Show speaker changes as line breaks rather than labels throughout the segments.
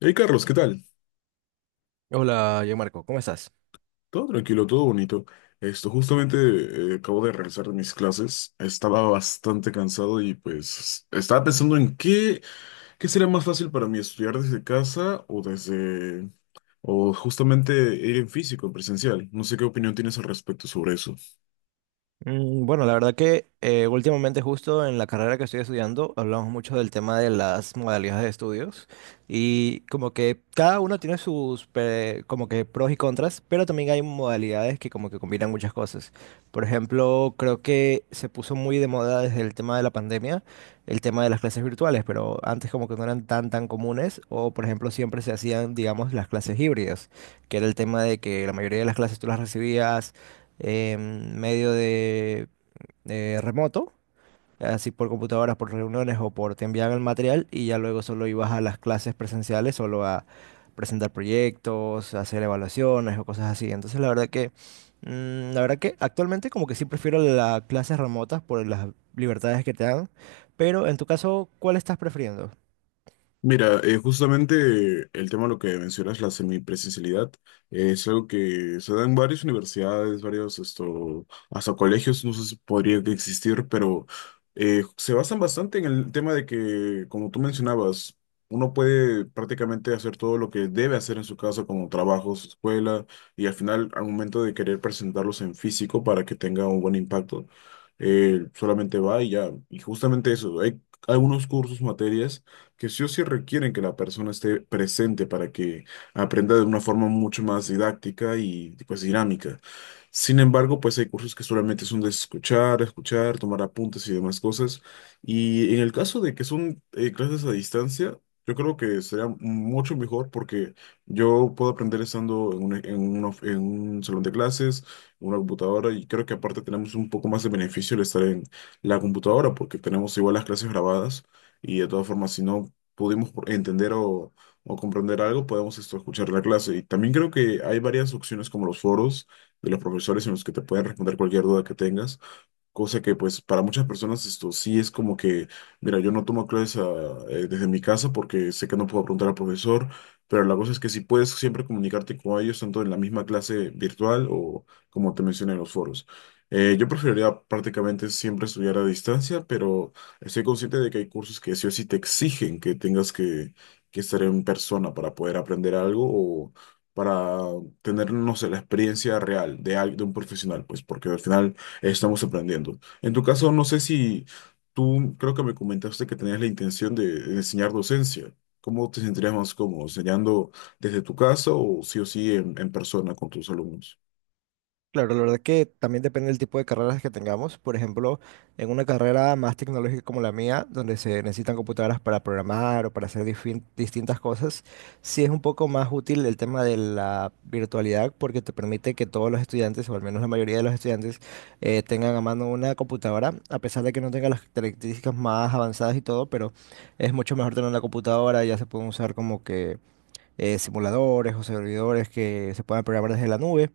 Hey Carlos, ¿qué tal?
Hola, yo Marco, ¿cómo estás?
Todo tranquilo, todo bonito. Esto, justamente acabo de regresar de mis clases. Estaba bastante cansado y pues estaba pensando en qué sería más fácil para mí estudiar desde casa o justamente ir en físico, en presencial. No sé qué opinión tienes al respecto sobre eso.
Mm, bueno, la verdad que últimamente justo en la carrera que estoy estudiando hablamos mucho del tema de las modalidades de estudios y como que cada uno tiene como que pros y contras, pero también hay modalidades que como que combinan muchas cosas. Por ejemplo, creo que se puso muy de moda desde el tema de la pandemia el tema de las clases virtuales, pero antes como que no eran tan comunes o por ejemplo siempre se hacían, digamos, las clases híbridas, que era el tema de que la mayoría de las clases tú las recibías medio de remoto, así por computadoras, por reuniones o por te enviaban el material y ya luego solo ibas a las clases presenciales, solo a presentar proyectos, hacer evaluaciones o cosas así. Entonces la verdad que, la verdad que actualmente como que sí prefiero las clases remotas por las libertades que te dan, pero en tu caso, ¿cuál estás prefiriendo?
Mira, justamente el tema de lo que mencionas, la semipresencialidad, es algo que se da en varias universidades, varios, esto, hasta colegios, no sé si podría que existir, pero se basan bastante en el tema de que, como tú mencionabas, uno puede prácticamente hacer todo lo que debe hacer en su casa, como trabajos, escuela, y al final, al momento de querer presentarlos en físico para que tenga un buen impacto, solamente va y ya. Y justamente eso, hay algunos cursos, materias que sí o sí requieren que la persona esté presente para que aprenda de una forma mucho más didáctica y pues dinámica. Sin embargo, pues hay cursos que solamente son de escuchar, escuchar, tomar apuntes y demás cosas. Y en el caso de que son clases a distancia, yo creo que sería mucho mejor porque yo puedo aprender estando en un en un salón de clases, en una computadora, y creo que aparte tenemos un poco más de beneficio el estar en la computadora porque tenemos igual las clases grabadas y de todas formas, si no pudimos entender o comprender algo, podemos esto, escuchar la clase. Y también creo que hay varias opciones como los foros de los profesores en los que te pueden responder cualquier duda que tengas. Cosa que pues para muchas personas esto sí es como que, mira, yo no tomo clases ah, desde mi casa porque sé que no puedo preguntar al profesor, pero la cosa es que sí puedes siempre comunicarte con ellos, tanto en la misma clase virtual o como te mencioné en los foros. Yo preferiría prácticamente siempre estudiar a distancia, pero estoy consciente de que hay cursos que sí o sí te exigen que estar en persona para poder aprender algo o para tener, no sé, la experiencia real de un profesional, pues porque al final estamos aprendiendo. En tu caso, no sé si tú, creo que me comentaste que tenías la intención de enseñar docencia. ¿Cómo te sentirías más cómodo, enseñando desde tu casa o sí en persona con tus alumnos?
Claro, la verdad que también depende del tipo de carreras que tengamos. Por ejemplo, en una carrera más tecnológica como la mía, donde se necesitan computadoras para programar o para hacer distintas cosas, sí es un poco más útil el tema de la virtualidad porque te permite que todos los estudiantes, o al menos la mayoría de los estudiantes, tengan a mano una computadora, a pesar de que no tenga las características más avanzadas y todo, pero es mucho mejor tener una computadora, ya se pueden usar como que simuladores o servidores que se puedan programar desde la nube,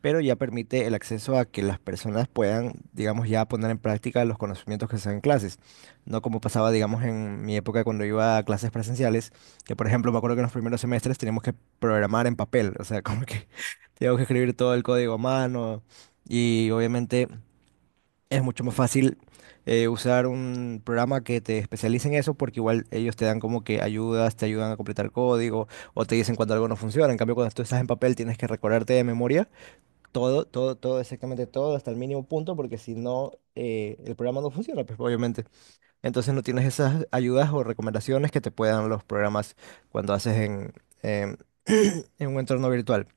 pero ya permite el acceso a que las personas puedan, digamos, ya poner en práctica los conocimientos que se dan en clases. No como pasaba, digamos, en mi época cuando iba a clases presenciales, que por ejemplo me acuerdo que en los primeros semestres teníamos que programar en papel, o sea, como que teníamos que escribir todo el código a mano y obviamente... Es mucho más fácil usar un programa que te especialice en eso porque igual ellos te dan como que ayudas, te ayudan a completar código o te dicen cuando algo no funciona. En cambio, cuando tú estás en papel tienes que recordarte de memoria todo, todo, todo, exactamente todo hasta el mínimo punto porque si no, el programa no funciona, pues obviamente. Entonces no tienes esas ayudas o recomendaciones que te puedan los programas cuando haces em, en un entorno virtual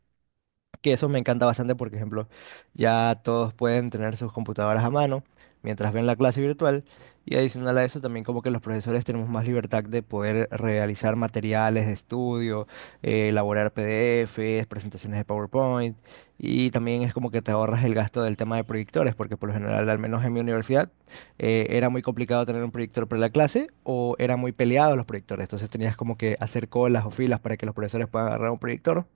que eso me encanta bastante, por ejemplo, ya todos pueden tener sus computadoras a mano mientras ven la clase virtual y adicional a eso también como que los profesores tenemos más libertad de poder realizar materiales de estudio, elaborar PDFs, presentaciones de PowerPoint y también es como que te ahorras el gasto del tema de proyectores, porque por lo general, al menos en mi universidad, era muy complicado tener un proyector para la clase o era muy peleado los proyectores, entonces tenías como que hacer colas o filas para que los profesores puedan agarrar un proyector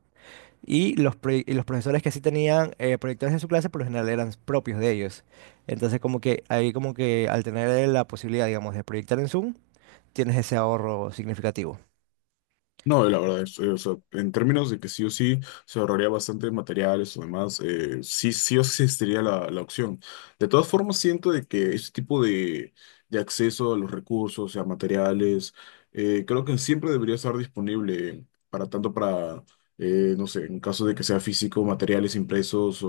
y y los profesores que sí tenían proyectores en su clase, por lo general eran propios de ellos. Entonces, como que ahí como que al tener la posibilidad, digamos, de proyectar en Zoom, tienes ese ahorro significativo.
No, la verdad es, o sea, en términos de que sí o sí se ahorraría bastante materiales o demás, sí, sí o sí existiría la opción. De todas formas, siento de que este tipo de acceso a los recursos y a materiales, creo que siempre debería estar disponible para tanto no sé, en caso de que sea físico, materiales impresos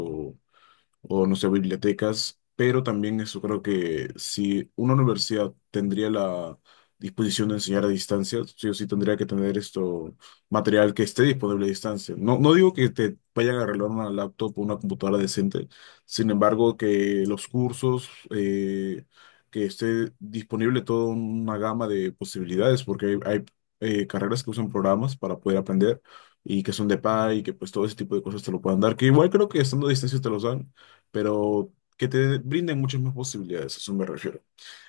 o no sé, bibliotecas, pero también eso creo que si una universidad tendría la disposición de enseñar a distancia, sí o sí tendría que tener esto, material que esté disponible a distancia. No, no digo que te vayan a arreglar una laptop o una computadora decente, sin embargo, que los cursos, que esté disponible toda una gama de posibilidades, porque hay, carreras que usan programas para poder aprender y que son de paga y que pues todo ese tipo de cosas te lo puedan dar, que igual creo que estando a distancia te los dan, pero que te brinden muchas más posibilidades, a eso me refiero.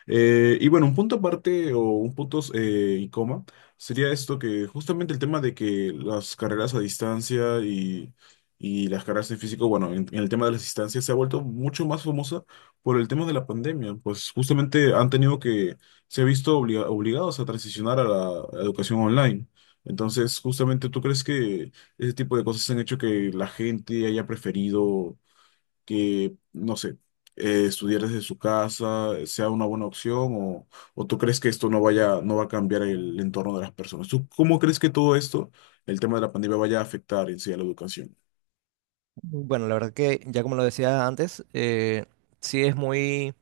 Y bueno, un punto aparte o un punto y coma sería esto que justamente el tema de que las carreras a distancia y las carreras en físico, bueno, en el tema de las distancias se ha vuelto mucho más famosa por el tema de la pandemia, pues justamente han tenido que, se ha visto obligados a transicionar a la educación online. Entonces, justamente, ¿tú crees que ese tipo de cosas han hecho que la gente haya preferido que, no sé, estudiar desde su casa sea una buena opción o tú crees que esto no va a cambiar el entorno de las personas? ¿Tú cómo crees que todo esto, el tema de la pandemia, vaya a afectar en sí a la educación?
Bueno, la verdad que ya como lo decía antes, sí es muy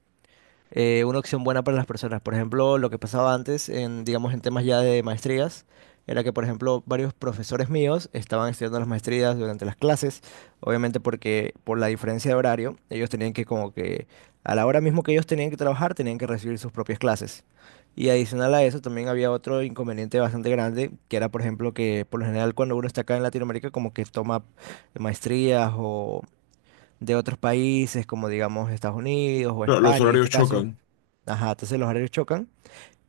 una opción buena para las personas. Por ejemplo, lo que pasaba antes en, digamos, en temas ya de maestrías, era que, por ejemplo, varios profesores míos estaban estudiando las maestrías durante las clases, obviamente porque por la diferencia de horario, ellos tenían que como que a la hora mismo que ellos tenían que trabajar, tenían que recibir sus propias clases. Y adicional a eso, también había otro inconveniente bastante grande, que era, por ejemplo, que por lo general cuando uno está acá en Latinoamérica, como que toma maestrías o de otros países, como digamos Estados Unidos o
Claro, los
España en este
horarios
caso.
chocan.
Ajá, entonces los horarios chocan.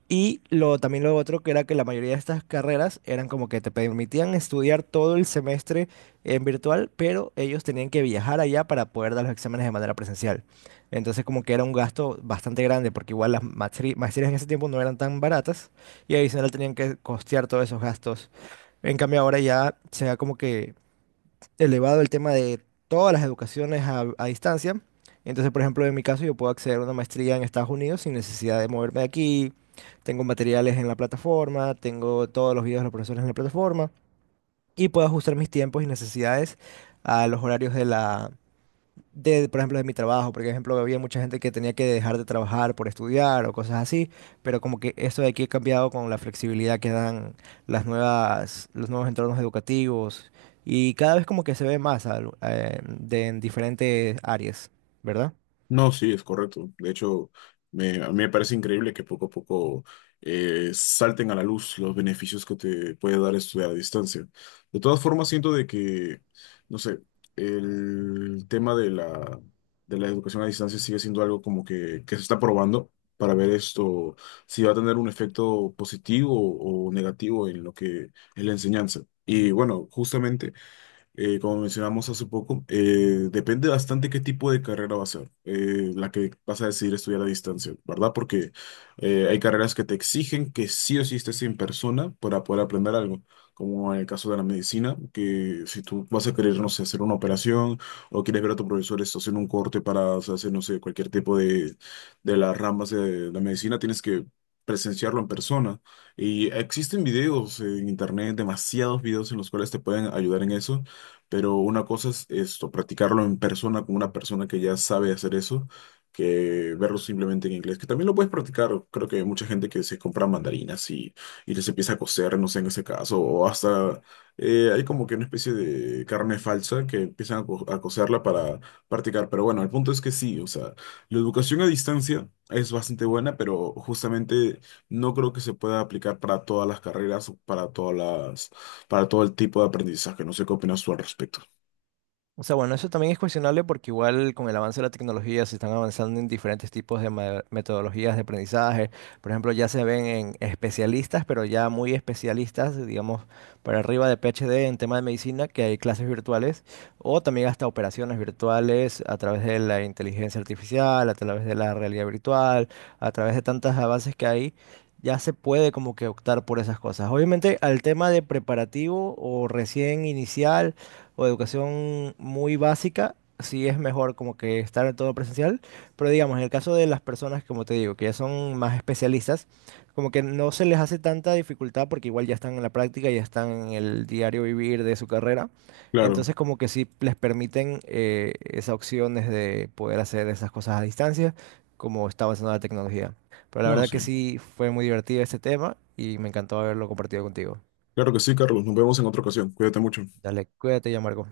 Y lo, también lo otro que era que la mayoría de estas carreras eran como que te permitían estudiar todo el semestre en virtual, pero ellos tenían que viajar allá para poder dar los exámenes de manera presencial. Entonces como que era un gasto bastante grande, porque igual las maestrías en ese tiempo no eran tan baratas y adicional tenían que costear todos esos gastos. En cambio ahora ya se da como que elevado el tema de todas las educaciones a distancia. Entonces, por ejemplo, en mi caso, yo puedo acceder a una maestría en Estados Unidos sin necesidad de moverme de aquí. Tengo materiales en la plataforma, tengo todos los videos de los profesores en la plataforma y puedo ajustar mis tiempos y necesidades a los horarios de la, de, por ejemplo, de mi trabajo, porque, por ejemplo, había mucha gente que tenía que dejar de trabajar por estudiar o cosas así, pero como que esto de aquí ha cambiado con la flexibilidad que dan las nuevas, los nuevos entornos educativos y cada vez como que se ve de, en diferentes áreas, ¿verdad?
No, sí, es correcto. De hecho, a mí me parece increíble que poco a poco salten a la luz los beneficios que te puede dar estudiar a distancia. De todas formas, siento de que, no sé, el tema de de la educación a distancia sigue siendo algo como que se está probando para ver esto, si va a tener un efecto positivo o negativo en lo que es la enseñanza. Y bueno, justamente como mencionamos hace poco, depende bastante qué tipo de carrera va a ser, la que vas a decidir estudiar a distancia, ¿verdad? Porque hay carreras que te exigen que sí o sí estés en persona para poder aprender algo, como en el caso de la medicina, que si tú vas a querer, no sé, hacer una operación o quieres ver a tu profesor, estás haciendo un corte para o sea, hacer, no sé, cualquier tipo de las ramas de la medicina, tienes que presenciarlo en persona. Y existen videos en internet, demasiados videos en los cuales te pueden ayudar en eso. Pero una cosa es esto, practicarlo en persona con una persona que ya sabe hacer eso, que verlo simplemente en inglés, que también lo puedes practicar. Creo que hay mucha gente que se compra mandarinas y les empieza a coser, no sé, en ese caso, o hasta hay como que una especie de carne falsa que empiezan a coserla para practicar. Pero bueno, el punto es que sí, o sea, la educación a distancia es bastante buena, pero justamente no creo que se pueda aplicar para todas las carreras o para todas las para todo el tipo de aprendizaje. No sé qué opinas tú al respecto.
O sea, bueno, eso también es cuestionable porque igual con el avance de la tecnología se están avanzando en diferentes tipos de metodologías de aprendizaje. Por ejemplo, ya se ven en especialistas, pero ya muy especialistas, digamos, para arriba de PhD en tema de medicina, que hay clases virtuales o también hasta operaciones virtuales a través de la inteligencia artificial, a través de la realidad virtual, a través de tantos avances que hay. Ya se puede como que optar por esas cosas. Obviamente al tema de preparativo o recién inicial o educación muy básica, sí es mejor como que estar en todo presencial, pero digamos, en el caso de las personas, como te digo, que ya son más especialistas, como que no se les hace tanta dificultad porque igual ya están en la práctica, ya están en el diario vivir de su carrera,
Claro,
entonces como que sí les permiten esas opciones de poder hacer esas cosas a distancia, como está avanzando la tecnología. Pero la
no,
verdad que
sí.
sí fue muy divertido este tema y me encantó haberlo compartido contigo.
Claro que sí, Carlos. Nos vemos en otra ocasión. Cuídate mucho.
Dale, cuídate ya, Marco.